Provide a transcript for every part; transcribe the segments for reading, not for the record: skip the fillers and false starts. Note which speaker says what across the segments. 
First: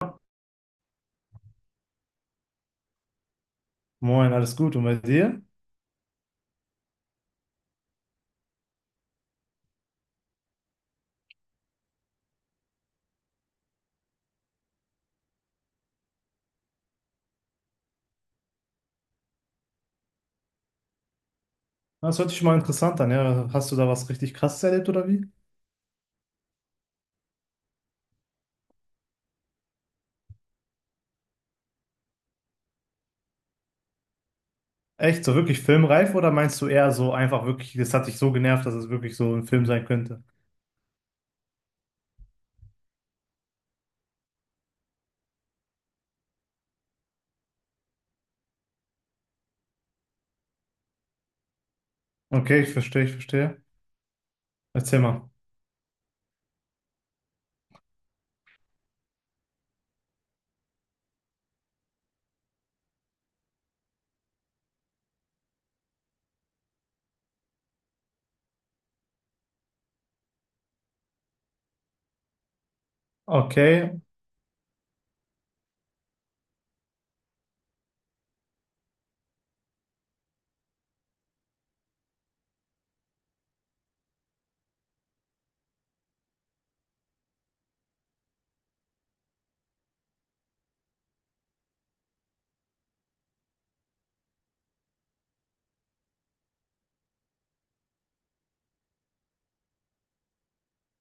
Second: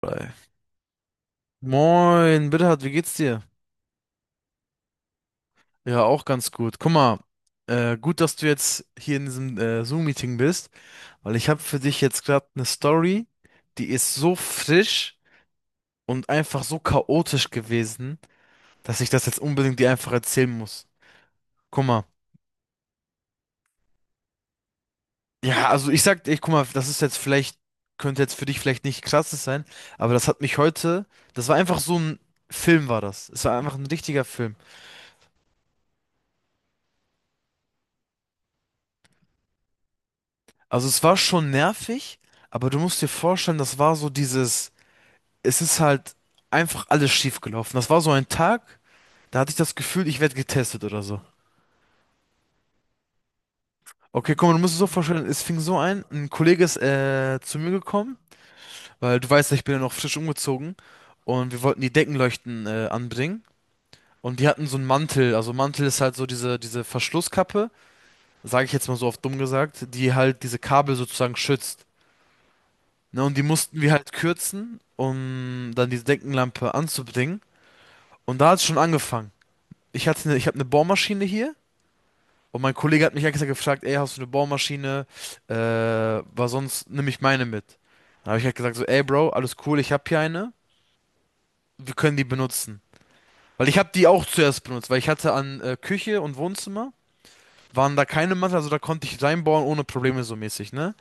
Speaker 1: Bei. Moin, Bittert, wie geht's dir?
Speaker 2: Moin, alles gut. Und bei dir?
Speaker 1: Ja, auch ganz gut. Guck mal, gut, dass du jetzt hier in diesem Zoom-Meeting bist, weil ich habe für dich jetzt gerade eine Story, die ist so frisch und einfach so chaotisch gewesen, dass ich das jetzt unbedingt dir einfach erzählen muss. Guck mal.
Speaker 2: Das hört sich schon mal interessant an, ja. Hast du da was richtig krasses erlebt oder wie?
Speaker 1: Ja, also ich sag, ich guck mal, das ist jetzt vielleicht, könnte jetzt für dich vielleicht nicht krasses sein, aber das hat mich heute, das war einfach so ein Film war das. Es war einfach ein richtiger Film.
Speaker 2: Echt, so wirklich filmreif oder meinst du eher so einfach wirklich, das hat dich so genervt, dass es wirklich so ein Film sein könnte?
Speaker 1: Also es war schon nervig, aber du musst dir vorstellen, das war so dieses, es ist halt einfach alles schief gelaufen. Das war so ein Tag, da hatte ich das Gefühl, ich werde getestet oder so.
Speaker 2: Okay, ich verstehe, ich verstehe.
Speaker 1: Okay, guck mal, du musst es so
Speaker 2: Erzähl
Speaker 1: vorstellen,
Speaker 2: mal.
Speaker 1: es fing so ein Kollege ist zu mir gekommen, weil du weißt ja, ich bin ja noch frisch umgezogen und wir wollten die Deckenleuchten anbringen und die hatten so einen Mantel, also Mantel ist halt so diese Verschlusskappe, sage ich jetzt mal so oft dumm gesagt, die halt diese Kabel sozusagen schützt. Ne, und die mussten wir
Speaker 2: Okay,
Speaker 1: halt kürzen, um dann diese Deckenlampe anzubringen. Und da hat es schon angefangen. Ich habe eine Bohrmaschine hier und mein Kollege hat mich extra gefragt, ey, hast du eine Bohrmaschine? Weil sonst nehme ich meine mit. Dann habe ich halt gesagt so, ey Bro, alles cool, ich habe hier eine, wir können die benutzen. Weil ich habe die auch zuerst benutzt, weil ich hatte an Küche und Wohnzimmer, waren da keine Matten, also da konnte ich reinbohren ohne Probleme so mäßig, ne?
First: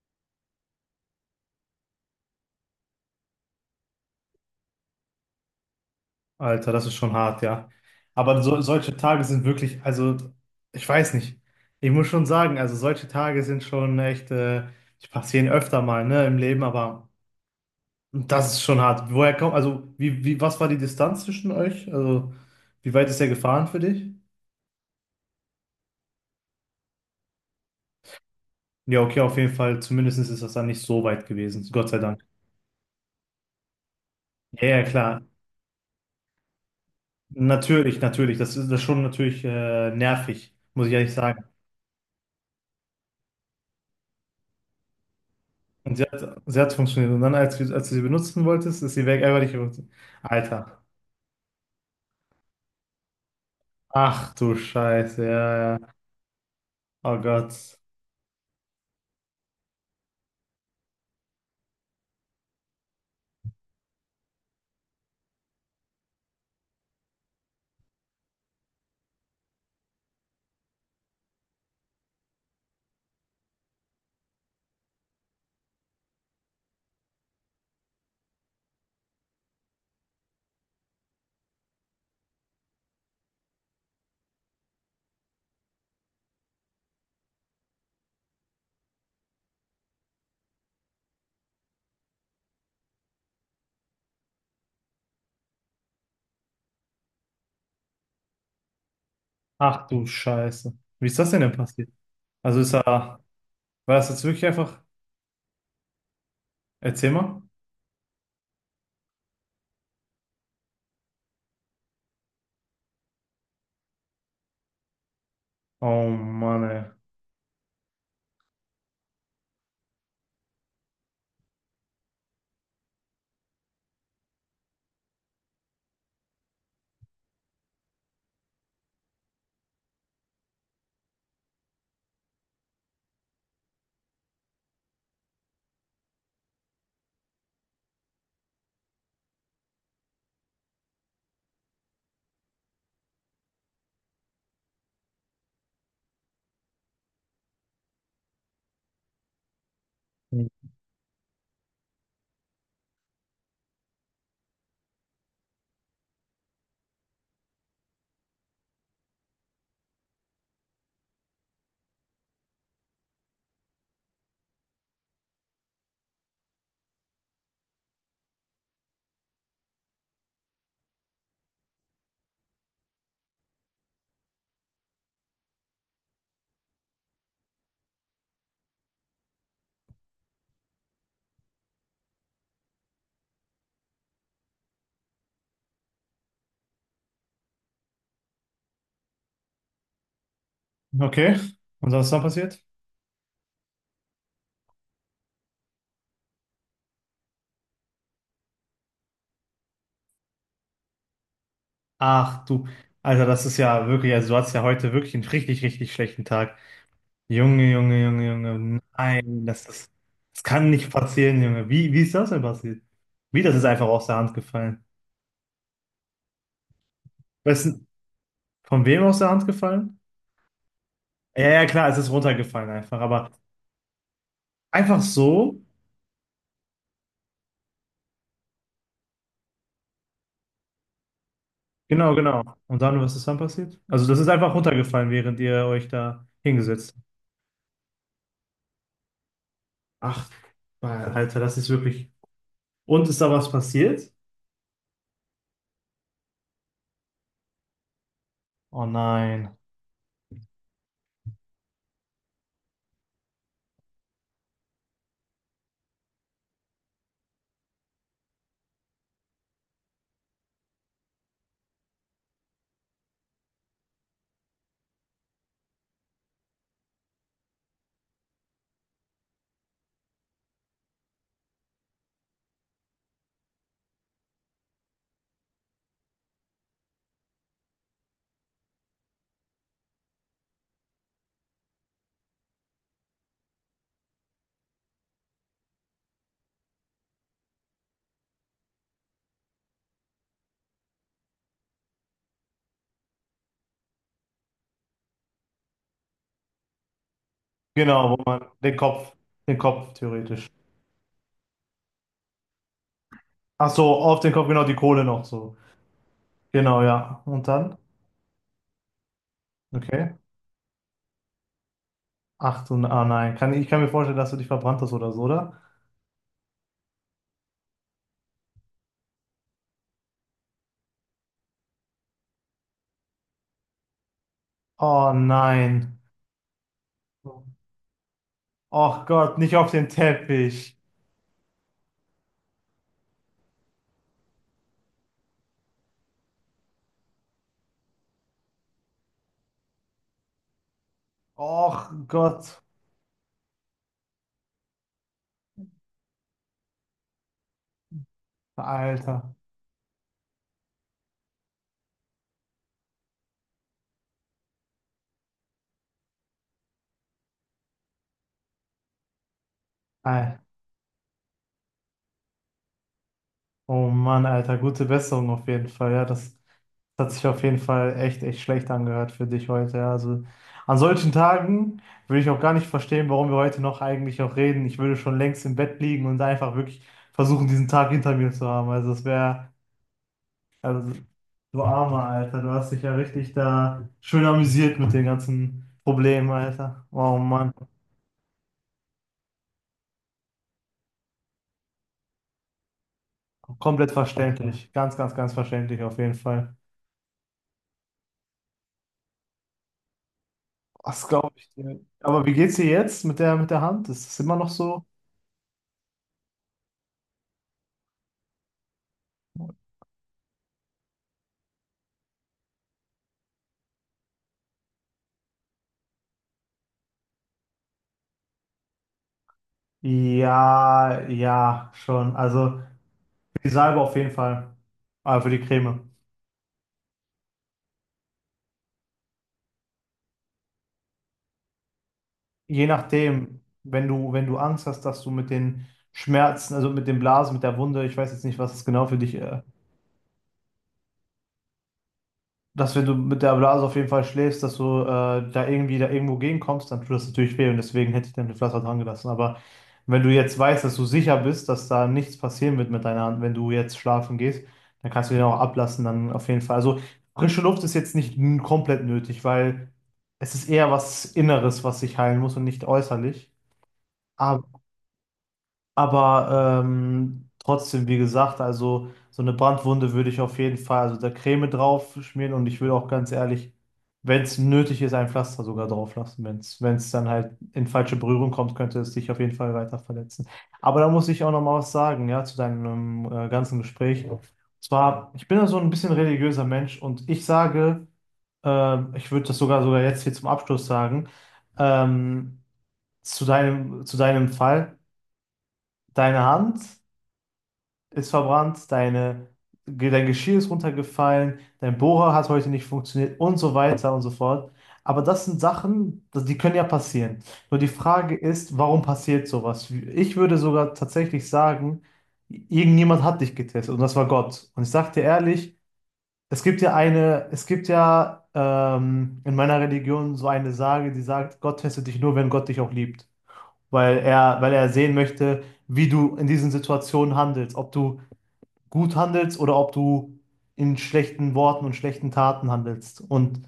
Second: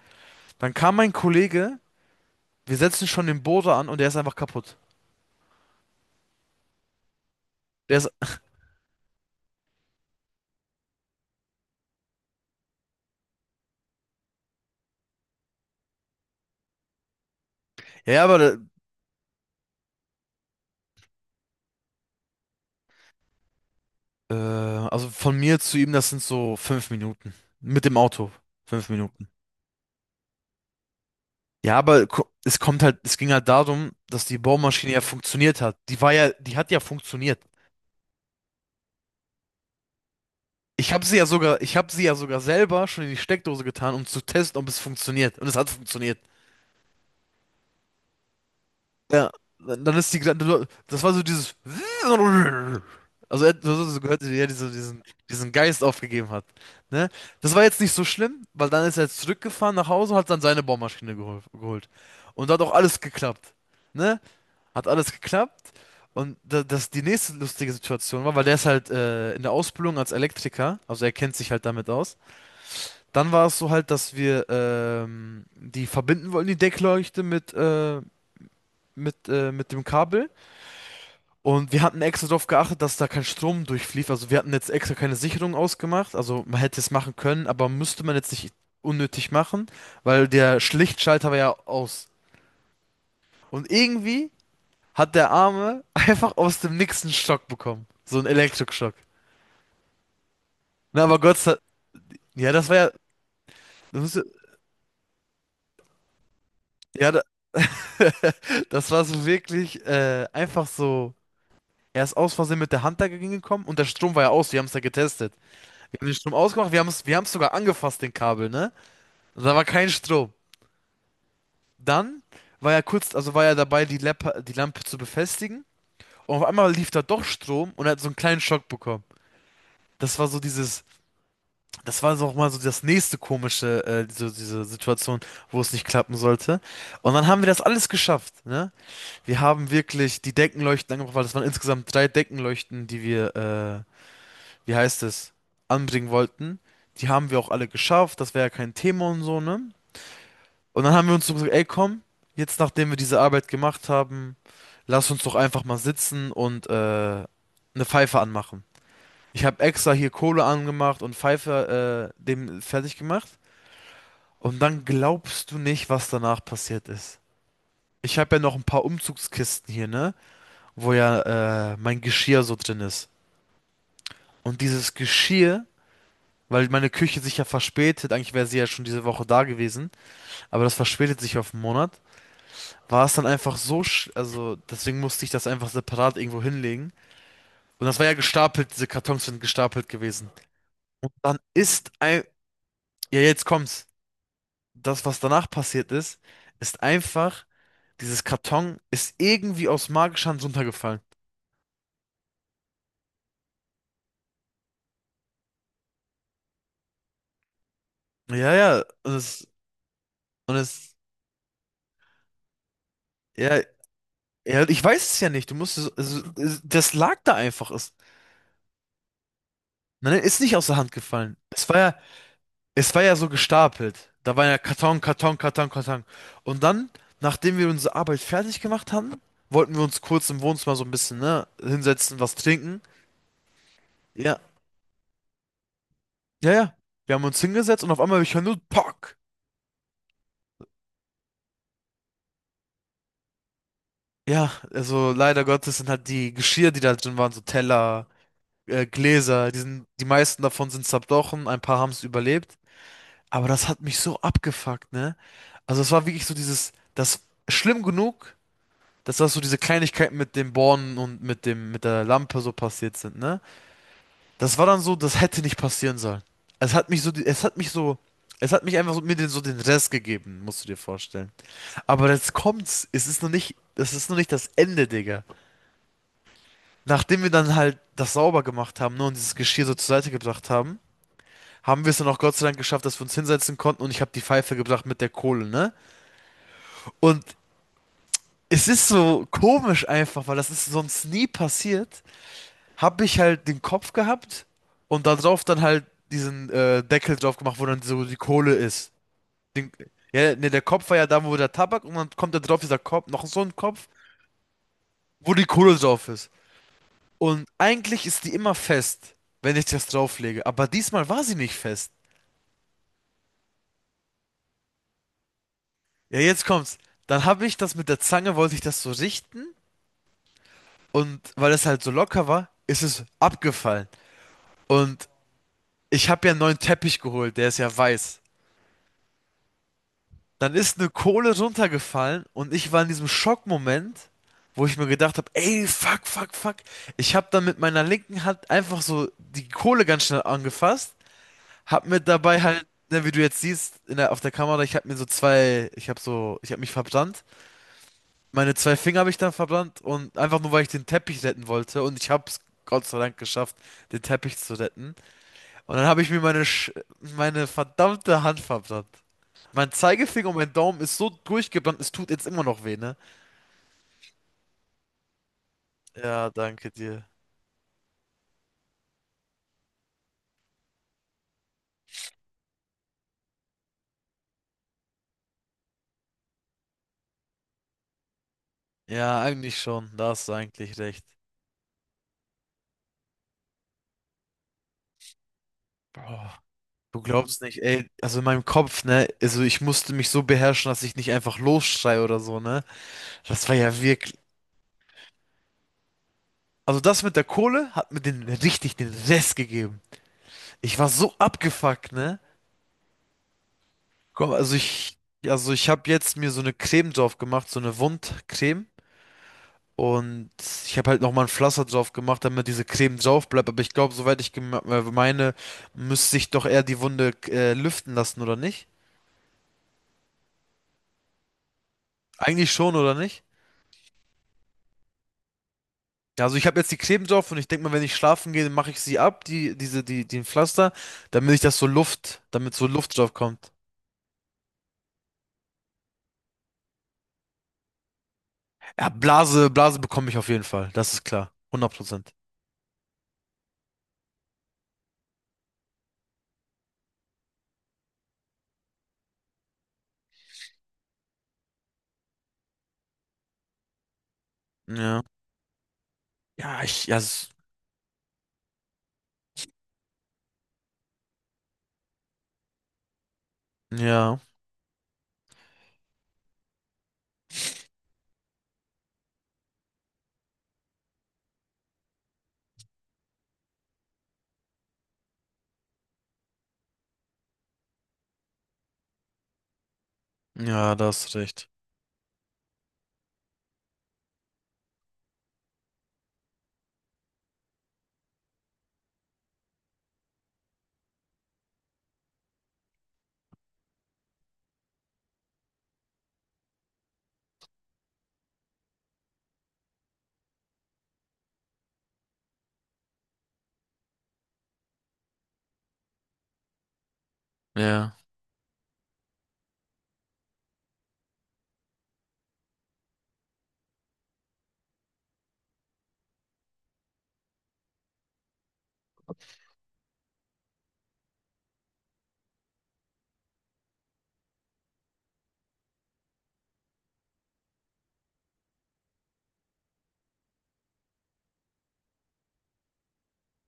Speaker 1: Dann kam mein Kollege, wir setzen schon den Bohrer an und der ist einfach kaputt.
Speaker 2: Alter, das ist schon hart, ja.
Speaker 1: Der ist,
Speaker 2: Aber so, solche Tage sind wirklich, also ich weiß nicht. Ich muss schon sagen, also solche Tage sind schon echt, die passieren öfter mal, ne, im Leben, aber.
Speaker 1: ja, aber
Speaker 2: Das ist schon hart. Woher kommt, also, wie, was war die Distanz zwischen euch? Also, wie weit ist er gefahren für dich?
Speaker 1: Also von mir zu ihm, das sind so 5 Minuten. Mit dem Auto. Fünf
Speaker 2: Ja, okay,
Speaker 1: Minuten.
Speaker 2: auf jeden Fall. Zumindest ist das dann nicht so weit gewesen.
Speaker 1: Ja,
Speaker 2: Gott sei
Speaker 1: aber
Speaker 2: Dank.
Speaker 1: es kommt halt, es ging halt darum, dass die
Speaker 2: Ja, ja,
Speaker 1: Bohrmaschine ja
Speaker 2: klar.
Speaker 1: funktioniert hat. Die hat ja funktioniert.
Speaker 2: Natürlich, natürlich. Das ist schon natürlich nervig, muss ich ehrlich sagen.
Speaker 1: Ich habe sie ja sogar selber schon in die Steckdose getan, um zu testen, ob es funktioniert. Und es hat
Speaker 2: Und
Speaker 1: funktioniert.
Speaker 2: sie hat funktioniert. Und dann, als, wir- als du sie benutzen wolltest, ist sie weg.
Speaker 1: Ja,
Speaker 2: Einfach nicht benutzt.
Speaker 1: dann ist die,
Speaker 2: Alter.
Speaker 1: das war so dieses, also so gehört,
Speaker 2: Ach
Speaker 1: wie er
Speaker 2: du
Speaker 1: diese, diesen,
Speaker 2: Scheiße.
Speaker 1: diesen
Speaker 2: Ja, ja,
Speaker 1: Geist
Speaker 2: ja.
Speaker 1: aufgegeben hat. Ne?
Speaker 2: Oh
Speaker 1: Das war
Speaker 2: Gott.
Speaker 1: jetzt nicht so schlimm, weil dann ist er jetzt zurückgefahren nach Hause, hat dann seine Bohrmaschine geholt. Und da hat auch alles geklappt. Ne? Hat alles geklappt. Und da, das die nächste lustige Situation war, weil der ist halt in der Ausbildung als Elektriker, also er kennt sich halt damit aus. Dann war es so halt, dass wir die verbinden wollten, die Deckleuchte mit dem Kabel. Und wir hatten extra darauf geachtet, dass da kein Strom durchflief. Also wir hatten jetzt extra keine Sicherung ausgemacht. Also man hätte es machen können, aber müsste man jetzt nicht unnötig machen, weil der Schlichtschalter war ja aus. Und irgendwie hat der Arme einfach aus dem Nix einen Schock bekommen. So einen Elektroschock.
Speaker 2: Ach du Scheiße.
Speaker 1: Na,
Speaker 2: Wie
Speaker 1: aber
Speaker 2: ist das
Speaker 1: Gott sei
Speaker 2: denn
Speaker 1: Dank.
Speaker 2: passiert?
Speaker 1: Ja,
Speaker 2: Also
Speaker 1: das
Speaker 2: ist
Speaker 1: war
Speaker 2: er,
Speaker 1: ja.
Speaker 2: war
Speaker 1: Das
Speaker 2: das jetzt
Speaker 1: musste,
Speaker 2: wirklich einfach?
Speaker 1: ja, ja,
Speaker 2: Erzähl
Speaker 1: da,
Speaker 2: mal.
Speaker 1: das war so wirklich einfach so. Er ist aus Versehen mit der Hand dagegen gekommen und der Strom war ja aus. Wir haben es ja getestet. Wir haben
Speaker 2: Oh
Speaker 1: den Strom
Speaker 2: Mann,
Speaker 1: ausgemacht,
Speaker 2: ey.
Speaker 1: wir haben es sogar angefasst, den Kabel, ne? Da war kein Strom. Dann war er kurz, also war er dabei, die Lampe zu befestigen. Und auf einmal lief da doch Strom und er hat so einen kleinen Schock bekommen. Das war so dieses, das war so auch mal so das nächste komische, diese Situation, wo es nicht klappen sollte. Und dann haben wir das alles geschafft, ne? Wir haben wirklich die Deckenleuchten angebracht, weil das waren insgesamt drei Deckenleuchten, die wir, wie heißt es, anbringen wollten. Die haben wir auch alle geschafft, das wäre ja kein Thema und so, ne?
Speaker 2: Hm.
Speaker 1: Und dann haben wir uns so gesagt, ey, komm, jetzt nachdem wir diese Arbeit gemacht haben, lass uns doch einfach mal sitzen und eine Pfeife anmachen. Ich habe extra hier Kohle angemacht und Pfeife dem fertig gemacht. Und dann glaubst du nicht, was danach passiert ist. Ich habe ja noch ein paar Umzugskisten hier, ne? Wo ja mein Geschirr so drin ist. Und dieses Geschirr, weil meine Küche sich ja verspätet, eigentlich wäre sie ja schon diese Woche da gewesen, aber das verspätet sich auf einen Monat. War es dann einfach so, also deswegen musste ich das einfach separat irgendwo hinlegen. Und das war ja gestapelt, diese Kartons sind gestapelt gewesen. Und
Speaker 2: Okay.
Speaker 1: dann ist
Speaker 2: Und was ist dann
Speaker 1: ein,
Speaker 2: passiert?
Speaker 1: ja jetzt kommt's, das, was danach passiert ist, ist einfach, dieses Karton ist irgendwie aus magischer Hand runtergefallen.
Speaker 2: Ach du, Alter, das ist ja wirklich, also du hattest ja heute wirklich einen richtig, richtig schlechten Tag. Junge, Junge, Junge,
Speaker 1: Ja,
Speaker 2: Junge,
Speaker 1: ja, und
Speaker 2: nein,
Speaker 1: es,
Speaker 2: das
Speaker 1: und
Speaker 2: kann nicht
Speaker 1: es,
Speaker 2: passieren, Junge. Wie ist das denn passiert? Wie, das
Speaker 1: ja,
Speaker 2: ist einfach aus der Hand
Speaker 1: ja, ich
Speaker 2: gefallen.
Speaker 1: weiß es ja nicht, du musst, es, also, es, das lag da
Speaker 2: Weißt
Speaker 1: einfach,
Speaker 2: du,
Speaker 1: es,
Speaker 2: von wem aus der Hand gefallen?
Speaker 1: nein, ist nicht aus der Hand gefallen.
Speaker 2: Ja, ja, klar, es ist runtergefallen
Speaker 1: Es
Speaker 2: einfach,
Speaker 1: war ja so
Speaker 2: aber
Speaker 1: gestapelt. Da war ja Karton,
Speaker 2: einfach
Speaker 1: Karton,
Speaker 2: so?
Speaker 1: Karton, Karton. Und dann, nachdem wir unsere Arbeit fertig gemacht haben, wollten wir uns kurz im Wohnzimmer so ein bisschen, ne,
Speaker 2: Genau,
Speaker 1: hinsetzen, was
Speaker 2: genau.
Speaker 1: trinken.
Speaker 2: Und dann, was ist dann passiert? Also das ist
Speaker 1: Ja,
Speaker 2: einfach runtergefallen, während ihr euch da
Speaker 1: ja, ja.
Speaker 2: hingesetzt habt.
Speaker 1: Wir haben uns hingesetzt und auf einmal ich höre nur Pock.
Speaker 2: Ach, Alter, das ist wirklich. Und ist da was passiert?
Speaker 1: Ja, also leider Gottes sind halt die Geschirr, die da drin waren, so Teller,
Speaker 2: Oh
Speaker 1: Gläser,
Speaker 2: nein.
Speaker 1: die meisten davon sind zerbrochen, ein paar haben es überlebt. Aber das hat mich so abgefuckt, ne? Also es war wirklich so dieses, das schlimm genug, dass das so diese Kleinigkeiten mit den Bornen und mit der Lampe so passiert sind, ne? Das war dann so, das hätte nicht passieren sollen. Es hat mich so, die- es hat mich so, es hat mich einfach so, mir den, so den Rest gegeben, musst du dir vorstellen. Aber jetzt kommt's, es ist noch nicht das Ende, Digga. Nachdem wir dann halt das sauber gemacht haben, ne, und dieses Geschirr so zur Seite gebracht haben, haben wir es dann auch Gott sei Dank geschafft, dass wir uns hinsetzen konnten und ich habe die Pfeife gebracht mit der Kohle, ne? Und es ist so komisch einfach, weil das ist sonst nie passiert. Habe ich halt den Kopf gehabt und da drauf dann halt diesen Deckel drauf gemacht, wo dann so
Speaker 2: Genau,
Speaker 1: die
Speaker 2: wo man
Speaker 1: Kohle ist.
Speaker 2: Den
Speaker 1: Den,
Speaker 2: Kopf
Speaker 1: ja,
Speaker 2: theoretisch.
Speaker 1: ne, der Kopf war ja da, wo der Tabak und dann kommt da drauf dieser Kopf, noch so ein
Speaker 2: Ach
Speaker 1: Kopf,
Speaker 2: so, auf den Kopf, genau, die Kohle noch
Speaker 1: wo die
Speaker 2: so.
Speaker 1: Kohle drauf ist.
Speaker 2: Genau, ja.
Speaker 1: Und
Speaker 2: Und dann?
Speaker 1: eigentlich ist die immer fest, wenn ich das
Speaker 2: Okay.
Speaker 1: drauflege, aber diesmal war sie nicht fest.
Speaker 2: Ach du, ah nein. Kann, ich kann mir vorstellen, dass du dich verbrannt hast oder so, oder?
Speaker 1: Ja, jetzt kommt's. Dann habe ich das mit der Zange, wollte ich das so richten und weil es halt so locker war, ist es abgefallen. Und
Speaker 2: Oh nein.
Speaker 1: ich habe ja einen neuen Teppich geholt, der ist ja weiß.
Speaker 2: Och Gott, nicht auf den
Speaker 1: Dann
Speaker 2: Teppich.
Speaker 1: ist eine Kohle runtergefallen und ich war in diesem Schockmoment, wo ich mir gedacht habe, ey, fuck, fuck, fuck. Ich habe dann mit meiner linken Hand einfach so die Kohle ganz schnell angefasst,
Speaker 2: Och
Speaker 1: habe mir dabei
Speaker 2: Gott.
Speaker 1: halt, ne, wie du jetzt siehst, in der, auf der Kamera, ich habe mich verbrannt. Meine zwei Finger habe ich
Speaker 2: Alter.
Speaker 1: dann verbrannt und einfach nur, weil ich den Teppich retten wollte und ich habe es Gott sei Dank geschafft, den Teppich zu retten. Und dann habe ich mir meine verdammte Hand verbrannt. Mein Zeigefinger und
Speaker 2: Ei.
Speaker 1: mein Daumen ist so durchgebrannt, es tut jetzt immer noch weh, ne?
Speaker 2: Oh Mann, Alter, gute Besserung auf jeden Fall. Ja,
Speaker 1: Ja,
Speaker 2: das,
Speaker 1: danke dir.
Speaker 2: das hat sich auf jeden Fall echt, echt schlecht angehört für dich heute. Ja. Also an solchen Tagen würde ich auch gar nicht verstehen, warum wir heute noch eigentlich auch reden. Ich würde schon längst im Bett liegen und einfach wirklich versuchen, diesen Tag hinter mir zu haben. Also das
Speaker 1: Ja,
Speaker 2: wäre,
Speaker 1: eigentlich schon. Da hast du eigentlich
Speaker 2: also
Speaker 1: recht.
Speaker 2: du armer Alter, du hast dich ja richtig da schön amüsiert mit den ganzen Problemen,
Speaker 1: Boah,
Speaker 2: Alter.
Speaker 1: du
Speaker 2: Oh
Speaker 1: glaubst
Speaker 2: Mann,
Speaker 1: nicht, ey, also in meinem Kopf, ne, also ich musste mich so beherrschen, dass ich nicht einfach losschreie oder so, ne? Das war ja
Speaker 2: komplett
Speaker 1: wirklich.
Speaker 2: verständlich. Ganz, ganz, ganz verständlich auf jeden Fall.
Speaker 1: Also das mit der Kohle hat mir den richtig den Rest gegeben. Ich war
Speaker 2: Das
Speaker 1: so
Speaker 2: glaube ich dir.
Speaker 1: abgefuckt, ne?
Speaker 2: Aber wie geht's dir jetzt mit der Hand? Ist es
Speaker 1: Komm,
Speaker 2: immer noch
Speaker 1: also
Speaker 2: so?
Speaker 1: ich, also ich habe jetzt mir so eine Creme drauf gemacht, so eine Wundcreme. Und ich habe halt nochmal ein Pflaster drauf gemacht, damit diese Creme drauf bleibt. Aber ich glaube, soweit ich meine, müsste ich doch eher die Wunde lüften lassen, oder nicht?
Speaker 2: Ja, ja, schon.
Speaker 1: Eigentlich
Speaker 2: Also
Speaker 1: schon, oder nicht?
Speaker 2: für die Salbe auf jeden Fall. Aber für die Creme.
Speaker 1: Ja, also ich habe jetzt die Creme drauf und ich denke mal, wenn ich schlafen gehe, dann mache ich sie ab, die, diese, die, den Pflaster, damit
Speaker 2: Je
Speaker 1: so Luft drauf
Speaker 2: nachdem,
Speaker 1: kommt.
Speaker 2: wenn du, wenn du Angst hast, dass du mit den Schmerzen, also mit den Blasen, mit der Wunde, ich weiß jetzt nicht, was es genau
Speaker 1: Ja,
Speaker 2: für dich
Speaker 1: Blase, Blase bekomme ich auf jeden Fall. Das ist klar. 100%.
Speaker 2: dass wenn du mit der Blase auf jeden Fall schläfst, dass du da irgendwie da irgendwo gegenkommst, dann tut das natürlich weh und deswegen hätte ich dann den Pflaster dran gelassen. Aber wenn du jetzt weißt, dass du sicher bist, dass da nichts passieren wird mit deiner Hand, wenn du jetzt schlafen gehst, dann
Speaker 1: Ja.
Speaker 2: kannst du den auch ablassen, dann auf jeden Fall.
Speaker 1: Ja,
Speaker 2: Also
Speaker 1: ich, ja,
Speaker 2: frische Luft ist jetzt nicht n- komplett nötig, weil es ist eher was Inneres, was sich heilen muss und nicht äußerlich.
Speaker 1: ja,
Speaker 2: Aber trotzdem, wie gesagt, also so eine Brandwunde würde ich auf jeden Fall, also da Creme drauf schmieren und ich würde auch ganz ehrlich, wenn es nötig ist, ein Pflaster sogar drauf lassen. Wenn es, wenn es dann halt in falsche Berührung kommt, könnte es dich auf jeden Fall weiter verletzen.
Speaker 1: ja,
Speaker 2: Aber
Speaker 1: da
Speaker 2: da muss
Speaker 1: hast du
Speaker 2: ich auch noch
Speaker 1: recht.
Speaker 2: mal was sagen, ja, zu deinem ganzen Gespräch. Und zwar, ich bin ja so ein bisschen religiöser Mensch und ich sage, ich würde das sogar jetzt hier zum Abschluss sagen, ähm, zu deinem Fall, deine Hand ist verbrannt, deine, dein Geschirr ist runtergefallen, dein Bohrer hat heute nicht funktioniert und so weiter und so fort. Aber das sind Sachen, das- die können ja passieren. Nur die
Speaker 1: Ja.
Speaker 2: Frage ist, warum passiert sowas? Ich würde sogar tatsächlich sagen, irgendjemand hat dich getestet und das war Gott. Und ich sag dir ehrlich, es gibt ja eine, es gibt ja in meiner Religion so eine Sage, die sagt, Gott testet dich nur, wenn Gott dich auch liebt. Weil er sehen möchte, wie du in diesen Situationen handelst, ob du gut handelst oder ob du in schlechten Worten und schlechten Taten handelst. Und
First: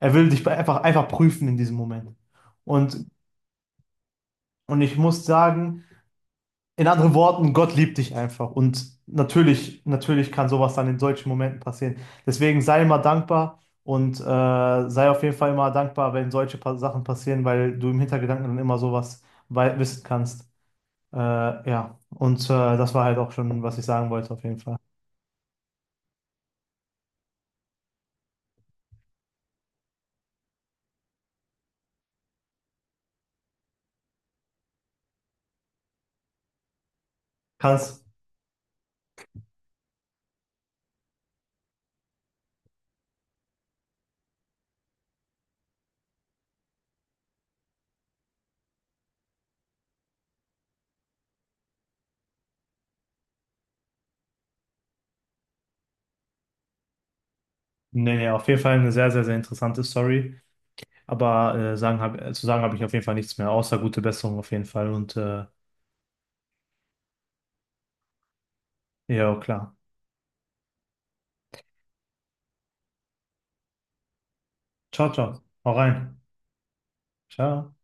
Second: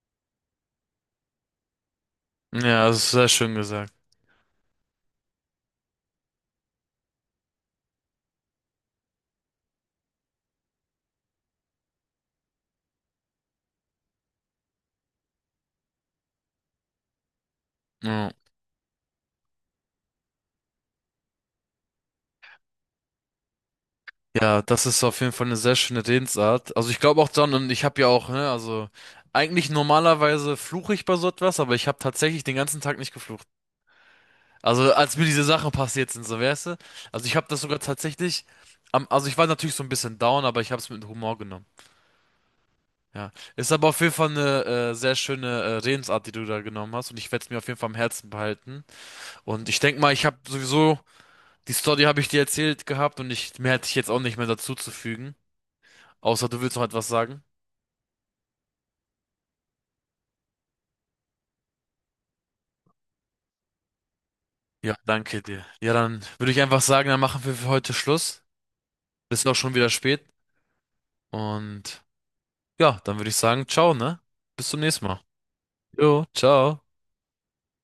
Speaker 2: er will dich einfach, einfach prüfen in diesem Moment.
Speaker 1: Ja, das
Speaker 2: Und,
Speaker 1: ist sehr schön gesagt.
Speaker 2: und ich muss sagen, in anderen Worten, Gott liebt dich einfach. Und natürlich, natürlich kann sowas dann in solchen Momenten passieren. Deswegen sei immer dankbar und sei auf jeden Fall immer dankbar, wenn solche pa Sachen passieren, weil du im
Speaker 1: Ja.
Speaker 2: Hintergedanken dann immer sowas wei- wissen kannst. Äh, ja, und das war halt auch schon, was ich sagen wollte, auf jeden
Speaker 1: Ja,
Speaker 2: Fall.
Speaker 1: das ist auf jeden Fall eine sehr schöne Redensart. Also ich glaube auch dann, und ich habe ja auch, ne, also eigentlich normalerweise fluche ich bei so etwas, aber ich habe tatsächlich den ganzen Tag nicht geflucht. Also als mir diese Sachen passiert sind, so weißt du. Also ich habe das sogar
Speaker 2: Kannst.
Speaker 1: tatsächlich, also ich war natürlich so ein bisschen down, aber ich habe es mit Humor genommen. Ja, ist aber auf jeden Fall eine sehr schöne Redensart, die du da genommen hast, und ich werde es mir auf jeden Fall am Herzen behalten. Und ich denke mal, ich habe sowieso die Story habe ich dir erzählt gehabt und ich mehr hätte ich jetzt auch nicht mehr dazu zu fügen. Außer du willst noch etwas sagen.
Speaker 2: Nee, nee, auf jeden Fall eine sehr, sehr, sehr interessante Story. Aber zu sagen habe ich auf jeden Fall nichts mehr, außer gute Besserung auf jeden Fall.
Speaker 1: Ja,
Speaker 2: Und
Speaker 1: danke dir. Ja, dann würde ich einfach sagen, dann machen wir für heute Schluss.
Speaker 2: ja,
Speaker 1: Ist auch
Speaker 2: klar.
Speaker 1: schon wieder spät. Und ja, dann würde ich sagen, ciao, ne? Bis zum nächsten
Speaker 2: Ciao,
Speaker 1: Mal.
Speaker 2: ciao. Hau rein.
Speaker 1: Jo, ciao.
Speaker 2: Ciao.